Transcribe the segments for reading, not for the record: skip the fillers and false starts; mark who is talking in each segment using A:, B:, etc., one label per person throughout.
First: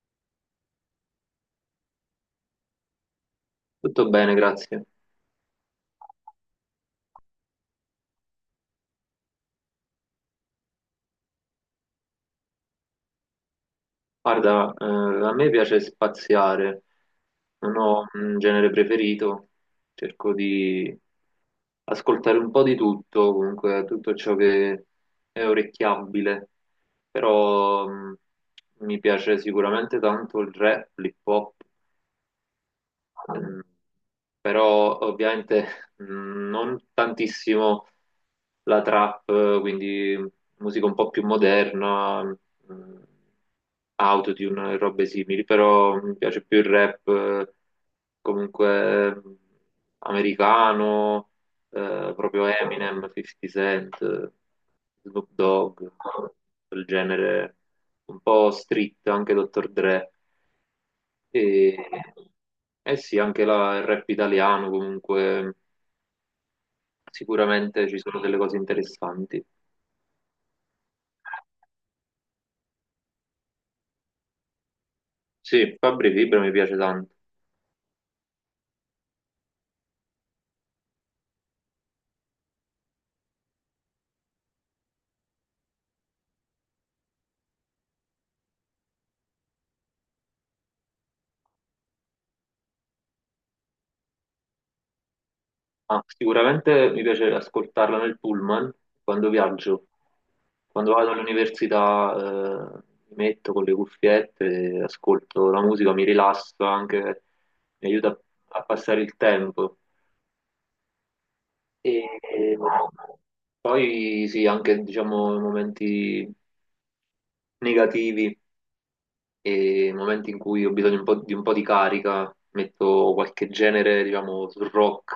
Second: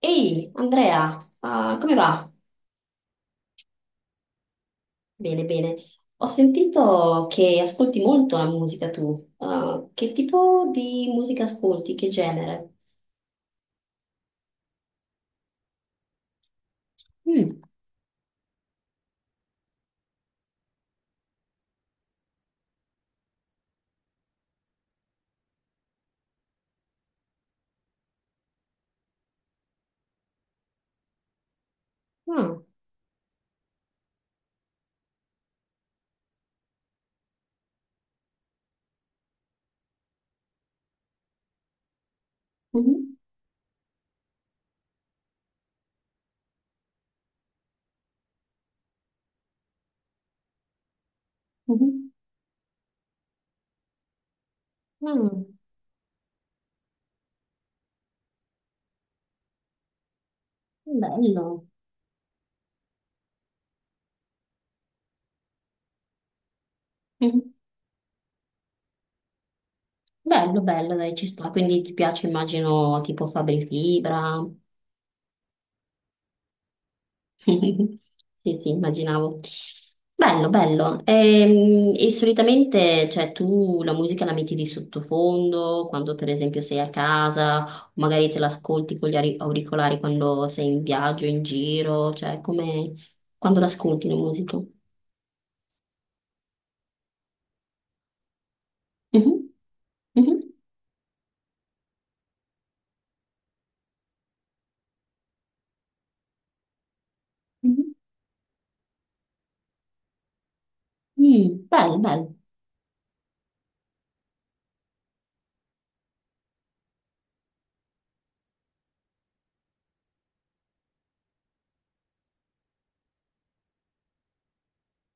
A: Ehi, Andrea, come va?
B: Tutto bene, grazie.
A: Bene, bene. Ho sentito che ascolti molto la musica tu. Ah, che tipo di musica ascolti? Che genere?
B: Guarda, a me piace spaziare,
A: Mm.
B: non ho un genere preferito, cerco di ascoltare un po' di tutto, comunque tutto ciò che è orecchiabile, però mi piace sicuramente tanto il rap, l'hip hop.
A: Ah,
B: Mm, Però ovviamente non tantissimo la trap, quindi musica un po' più moderna,
A: mhm,
B: autotune e robe simili, però mi piace più il rap comunque americano,
A: mhm.
B: proprio Eminem, 50 Cent, Snoop
A: Ah,
B: Dogg, quel genere un po' street, anche Dr. Dre.
A: bello.
B: E, eh sì, anche il rap italiano comunque
A: Mhm.
B: sicuramente ci sono delle cose interessanti.
A: Bello, bello, dai, ci sta. Quindi ti piace, immagino, tipo Fabri Fibra.
B: Sì, Fabri Fibra mi piace tanto.
A: Sì, sì, immaginavo. Bello, bello. E solitamente, cioè, tu la musica la metti di sottofondo quando, per esempio, sei a casa, o magari te l'ascolti con gli auricolari quando sei in viaggio, in giro, cioè, come quando l'ascolti la musica.
B: Ah, sicuramente mi piace ascoltarla nel pullman quando
A: Mhm,
B: viaggio.
A: mhm,
B: Quando vado all'università mi metto con le cuffiette, ascolto la musica, mi rilasso anche,
A: mhm.
B: mi aiuta a passare il tempo.
A: Mm, bello,
B: E
A: bello.
B: poi sì, anche diciamo momenti negativi. E nei momenti in cui ho bisogno un po' di carica metto qualche genere, diciamo, sul rock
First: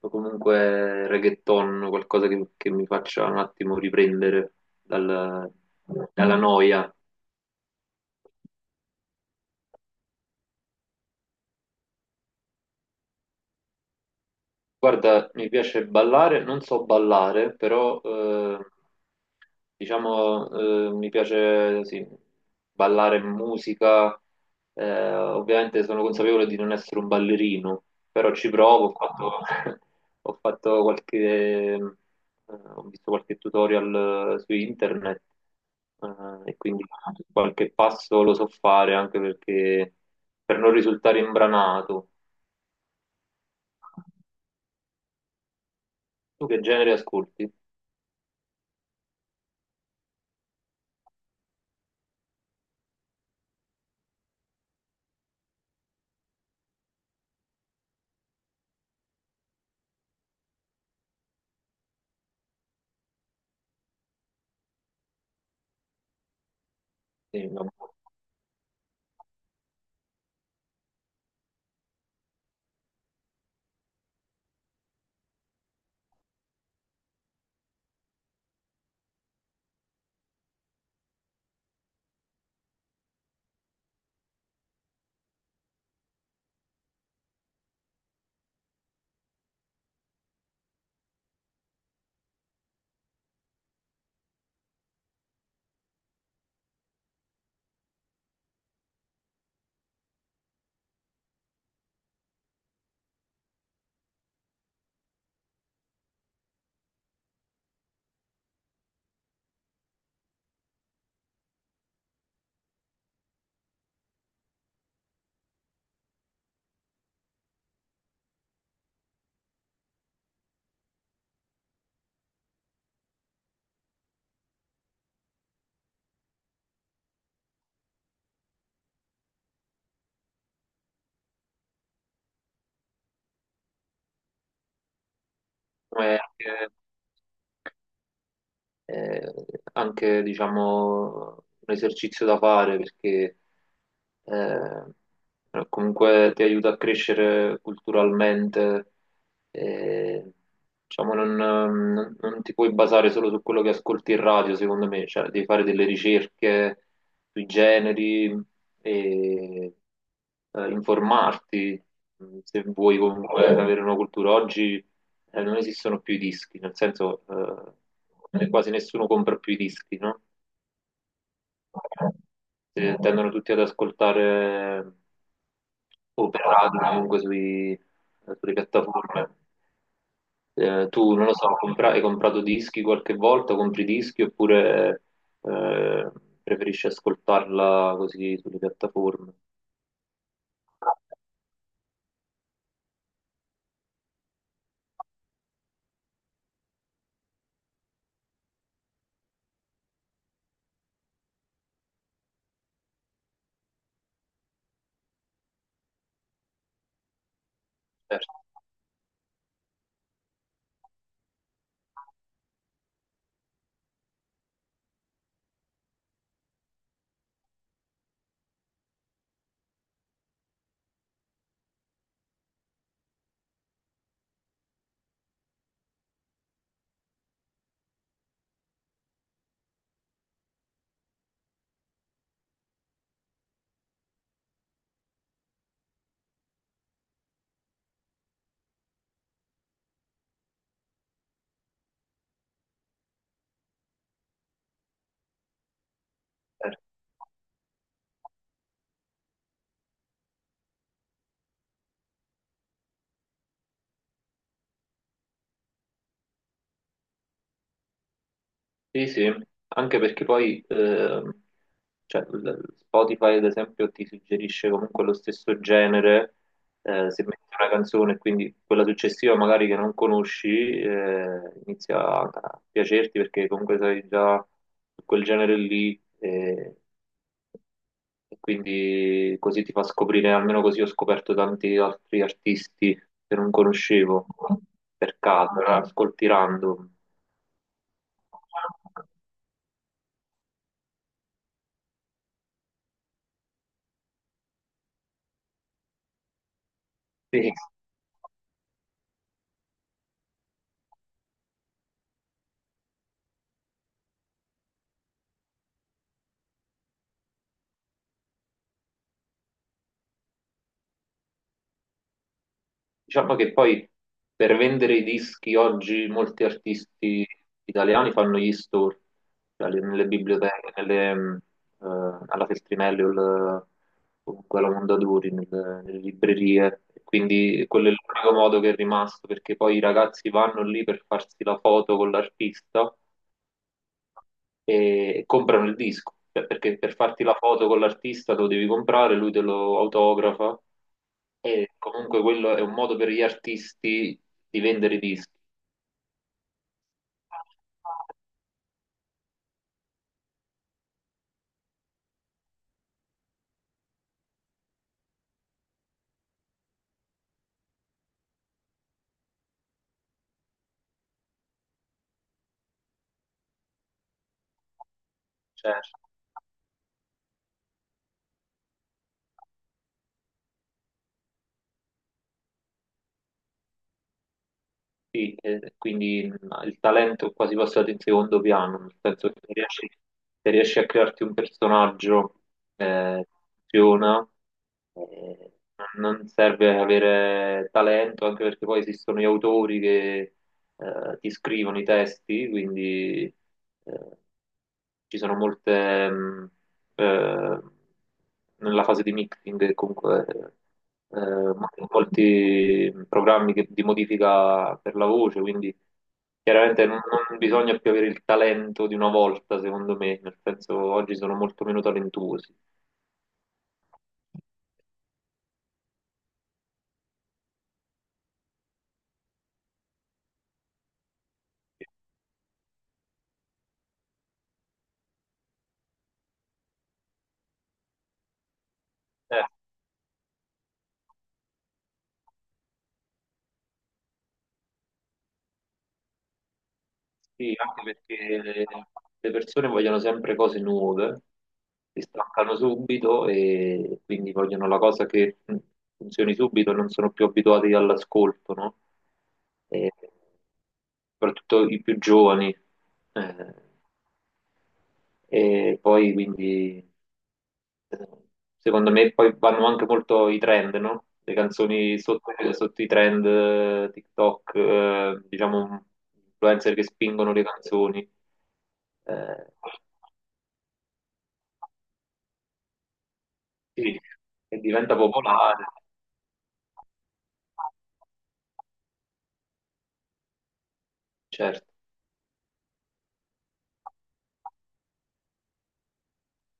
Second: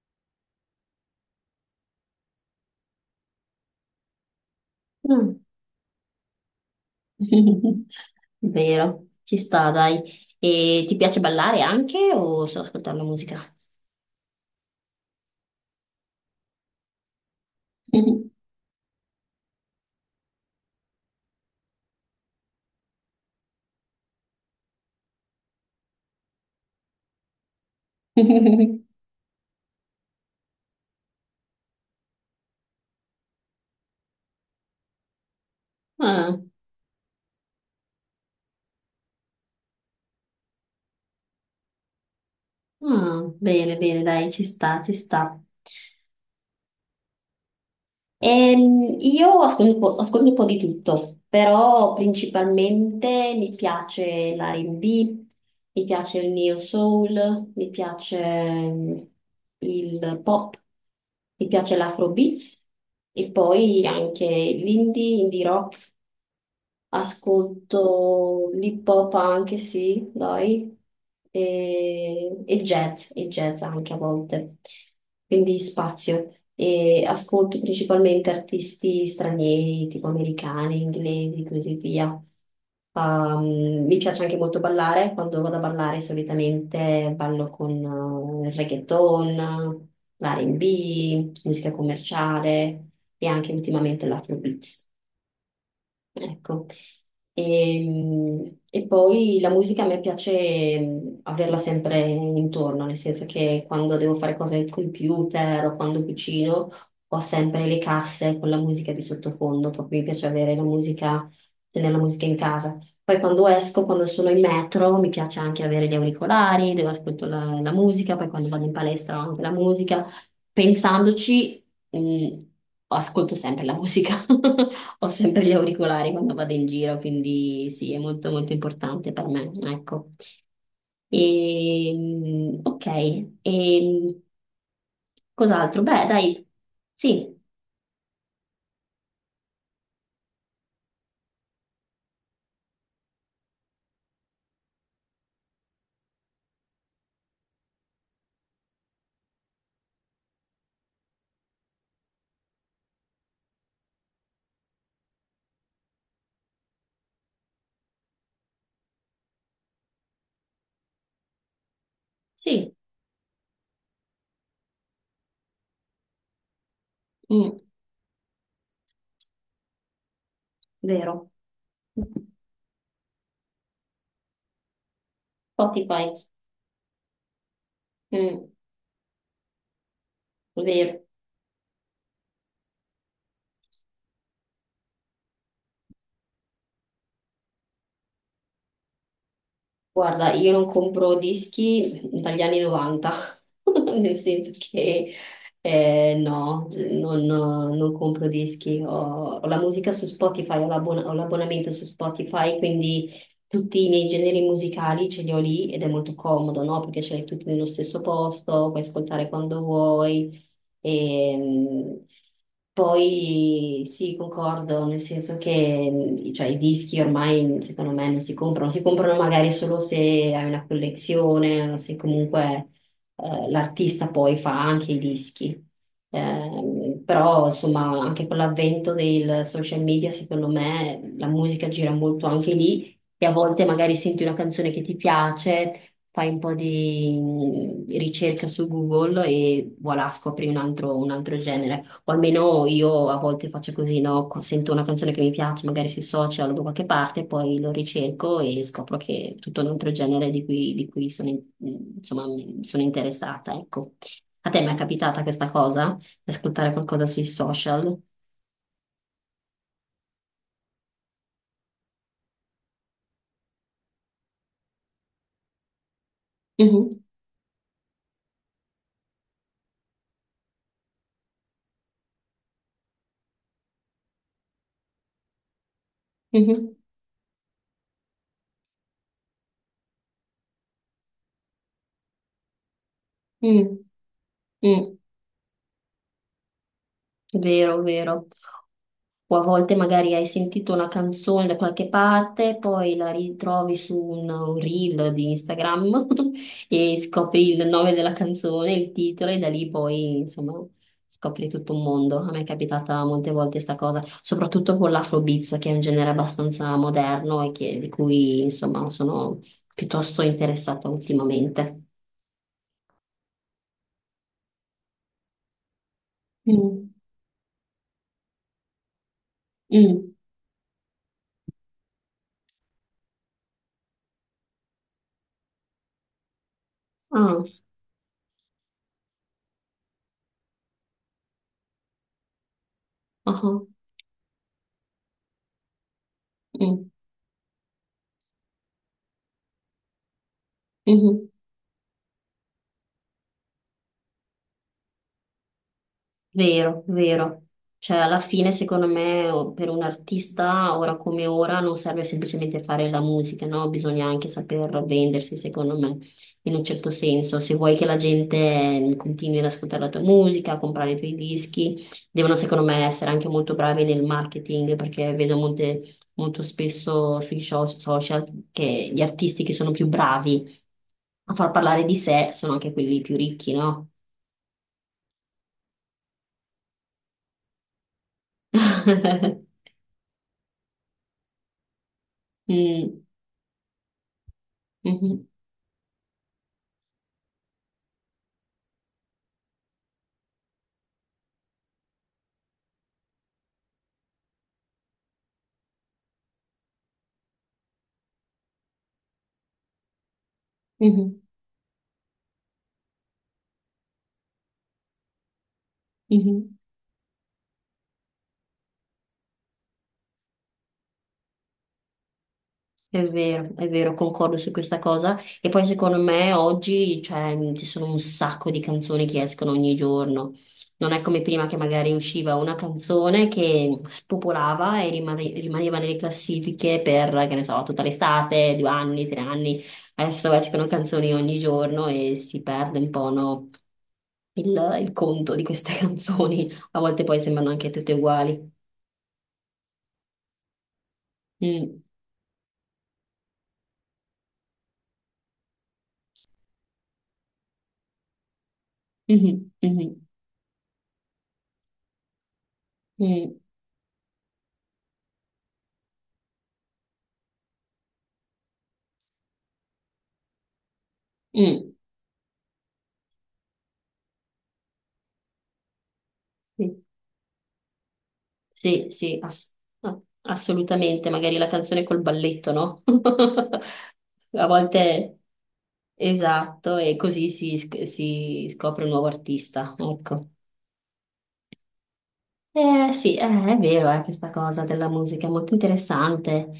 B: o comunque reggaeton, qualcosa che mi faccia un attimo riprendere
A: Mm.
B: dal- dalla noia.
A: Vero, ci sta, dai. E ti piace ballare anche o solo ascoltare la musica?
B: Guarda, mi piace ballare, non so ballare, però diciamo mi piace sì, ballare musica. Ovviamente sono consapevole di non essere un ballerino, però ci provo. Ho fatto, ho fatto qualche, eh, ho visto qualche tutorial su internet,
A: Ah.
B: e quindi qualche passo lo so fare, anche perché per non risultare imbranato.
A: Mm, bene, bene, dai, ci sta, ci sta.
B: Tu che genere ascolti?
A: Io ascolto un po' di tutto, però principalmente mi piace l'R&B, mi piace il neo soul, mi piace il pop, mi piace l'afrobeats e poi anche l'indie. Indie
B: Sì, vabbè.
A: Ascolto l'hip hop anche, sì, dai, e jazz anche a volte, quindi spazio. E ascolto principalmente artisti stranieri, tipo americani, inglesi, così via. Mi piace anche molto ballare, quando vado a ballare solitamente ballo con il reggaeton, l'R&B, musica commerciale e anche ultimamente l'afrobeats. Ecco, e poi la musica a me piace averla sempre intorno, nel senso che quando devo fare cose al computer o quando cucino ho sempre le casse con la musica di sottofondo, proprio mi piace avere la musica, tenere la musica in casa. Poi quando esco, quando sono in metro, mi piace anche avere gli auricolari, devo ascoltare la, la musica, poi quando vado in palestra ho anche la musica. Pensandoci, mh, ascolto sempre la musica. Ho sempre gli auricolari quando vado in giro, quindi sì, è molto molto importante per me, ecco. E, ok, e cos'altro? Beh,
B: Come
A: dai,
B: anche,
A: sì,
B: eh, anche, diciamo, un esercizio da fare, perché comunque ti aiuta a crescere culturalmente, eh, diciamo, non ti puoi basare solo su quello che ascolti in radio, secondo me, cioè devi fare delle ricerche sui generi e informarti se
A: sì,
B: vuoi comunque avere una cultura oggi. Eh, non esistono più i dischi, nel senso
A: mm,
B: quasi nessuno compra più i dischi, no?
A: vero.
B: Tendono tutti ad ascoltare
A: Spotify,
B: o per radio, comunque
A: mm,
B: sulle piattaforme.
A: vero.
B: Tu, non lo so, hai comprato dischi qualche volta, compri dischi oppure eh, preferisci ascoltarla così sulle piattaforme?
A: Guarda, io non compro dischi dagli anni 90, nel senso che no, non compro dischi, ho la musica su Spotify, ho l'abbonamento su Spotify, quindi tutti i miei generi musicali ce li ho lì ed è molto comodo, no? Perché ce li hai tutti nello stesso
B: Certo,
A: posto, puoi ascoltare quando vuoi. E, poi sì, concordo, nel senso che cioè, i dischi ormai secondo me non si comprano, si comprano magari solo se hai una collezione o se comunque l'artista poi fa anche i dischi. Però insomma anche con l'avvento del social media secondo me la musica gira molto anche lì e a volte magari senti una canzone che ti piace, fai un po' di ricerca su Google e voilà, scopri un altro genere. O almeno io a volte faccio così, no? Sento una canzone che mi piace, magari sui social o da
B: certo.
A: qualche parte, poi lo ricerco e scopro che è tutto un altro genere di cui sono, insomma, sono interessata, ecco. A te mi è capitata questa cosa? Di ascoltare qualcosa sui social?
B: Sì, sì, anche perché poi cioè, Spotify, ad esempio, ti suggerisce comunque lo stesso genere,
A: Mhm,
B: se metti una canzone, quindi quella successiva magari che non conosci, inizia a piacerti perché comunque sei già su quel genere lì,
A: mhm,
B: e, e quindi così ti fa scoprire, almeno così ho scoperto tanti altri artisti che non
A: mm,
B: conoscevo
A: mm.
B: per caso, era ascolti random.
A: Vero, vero. O a volte magari hai sentito una canzone da qualche parte, poi la ritrovi su un reel di Instagram e scopri
B: Sì.
A: il nome della canzone, il titolo, e da lì poi, insomma, scopri tutto un mondo. A me è capitata molte volte sta cosa, soprattutto con l'Afrobeats, che è un genere abbastanza moderno e di cui, insomma, sono piuttosto interessata ultimamente.
B: Diciamo che poi per vendere i dischi oggi molti
A: Mm.
B: artisti italiani fanno gli store, cioè nelle
A: Mm.
B: biblioteche, eh, alla Feltrinelli o, comunque alla Mondadori, nelle librerie.
A: Ah,
B: Quindi quello è l'unico modo che è rimasto, perché poi i ragazzi vanno lì per farsi la foto con l'artista
A: ah, ah.
B: e comprano il disco. Cioè, perché
A: Mm,
B: per farti la foto con l'artista lo devi comprare, lui te lo autografa
A: mhm.
B: e comunque quello è un modo per gli artisti di vendere i dischi.
A: Vero, vero. Cioè, alla fine, secondo me, per un artista, ora come ora, non serve semplicemente fare la musica, no? Bisogna anche saper vendersi, secondo me, in un certo senso. Se vuoi che la gente continui ad ascoltare la tua musica, a comprare i tuoi dischi, devono, secondo me, essere anche molto bravi nel marketing, perché vedo
B: Certo.
A: molto spesso sui social che gli artisti che sono più bravi a far parlare di sé sono anche quelli più ricchi, no?
B: Sì, quindi il talento è quasi passato in secondo piano, nel senso che se riesci a crearti un personaggio
A: Mm.
B: eh, funziona,
A: Mhm,
B: eh, non serve avere talento, anche perché poi esistono gli autori che ti scrivono i testi, quindi eh, ci sono molte, eh, nella fase di mixing, comunque eh,
A: mhm,
B: mancano molti programmi di modifica per la voce, quindi
A: mhm.
B: chiaramente non bisogna più avere il talento di una volta, secondo me, nel senso oggi sono molto meno talentuosi.
A: È vero, concordo su questa cosa. E poi secondo me oggi, cioè, ci sono un sacco di canzoni che escono ogni giorno. Non è come prima che magari usciva una canzone che spopolava e rimaneva nelle classifiche per, che ne so, tutta l'estate, 2 anni, tre
B: Eh,
A: anni. Adesso escono canzoni ogni giorno e si perde un po', no, il conto di queste canzoni. A volte poi sembrano
B: Sì,
A: anche
B: anche
A: tutte uguali.
B: perché le persone vogliono sempre cose nuove,
A: Mm,
B: si stancano subito e quindi vogliono la cosa che funzioni subito, non sono più abituati all'ascolto, no?
A: mhm,
B: E
A: mhm,
B: soprattutto i più giovani.
A: mm.
B: Eh, e poi quindi, secondo me poi vanno anche molto i trend, no? Le
A: Mm,
B: canzoni sotto i trend, TikTok, diciamo, influencer
A: mm.
B: che spingono le canzoni.
A: Sì, sì,
B: Eh,
A: ass- no, assolutamente, magari la canzone col balletto, no?
B: sì,
A: A
B: e diventa
A: volte,
B: popolare,
A: esatto, e così si scopre un nuovo artista, ecco.
B: certo.
A: Sì, è vero, questa cosa della musica è molto interessante.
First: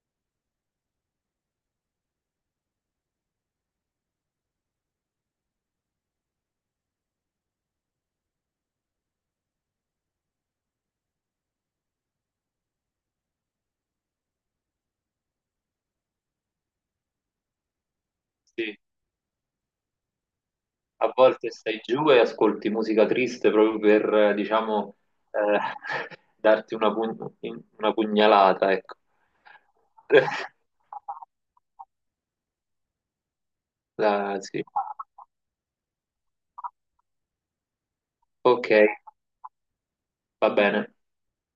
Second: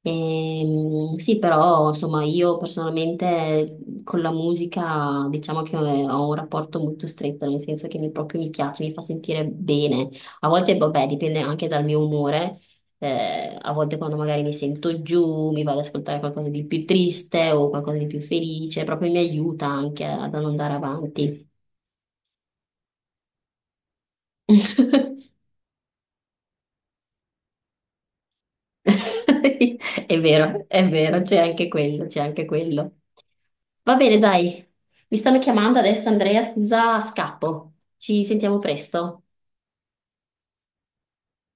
A: Sì, però insomma io personalmente con la musica diciamo che ho un rapporto molto stretto, nel senso che mi, proprio mi piace, mi fa sentire bene. A volte, vabbè, dipende anche dal mio umore. A volte quando magari mi sento giù, mi vado ad ascoltare qualcosa di più triste o qualcosa di più
B: Sì.
A: felice, proprio mi aiuta anche ad andare
B: A
A: avanti.
B: volte stai giù e ascolti musica triste proprio per, diciamo, eh, darti una, una pugnalata, ecco.
A: È vero, c'è anche quello, c'è anche quello. Va bene,
B: Ah, sì.
A: dai. Mi stanno chiamando adesso, Andrea, scusa, scappo. Ci sentiamo
B: Ok,
A: presto.
B: va bene.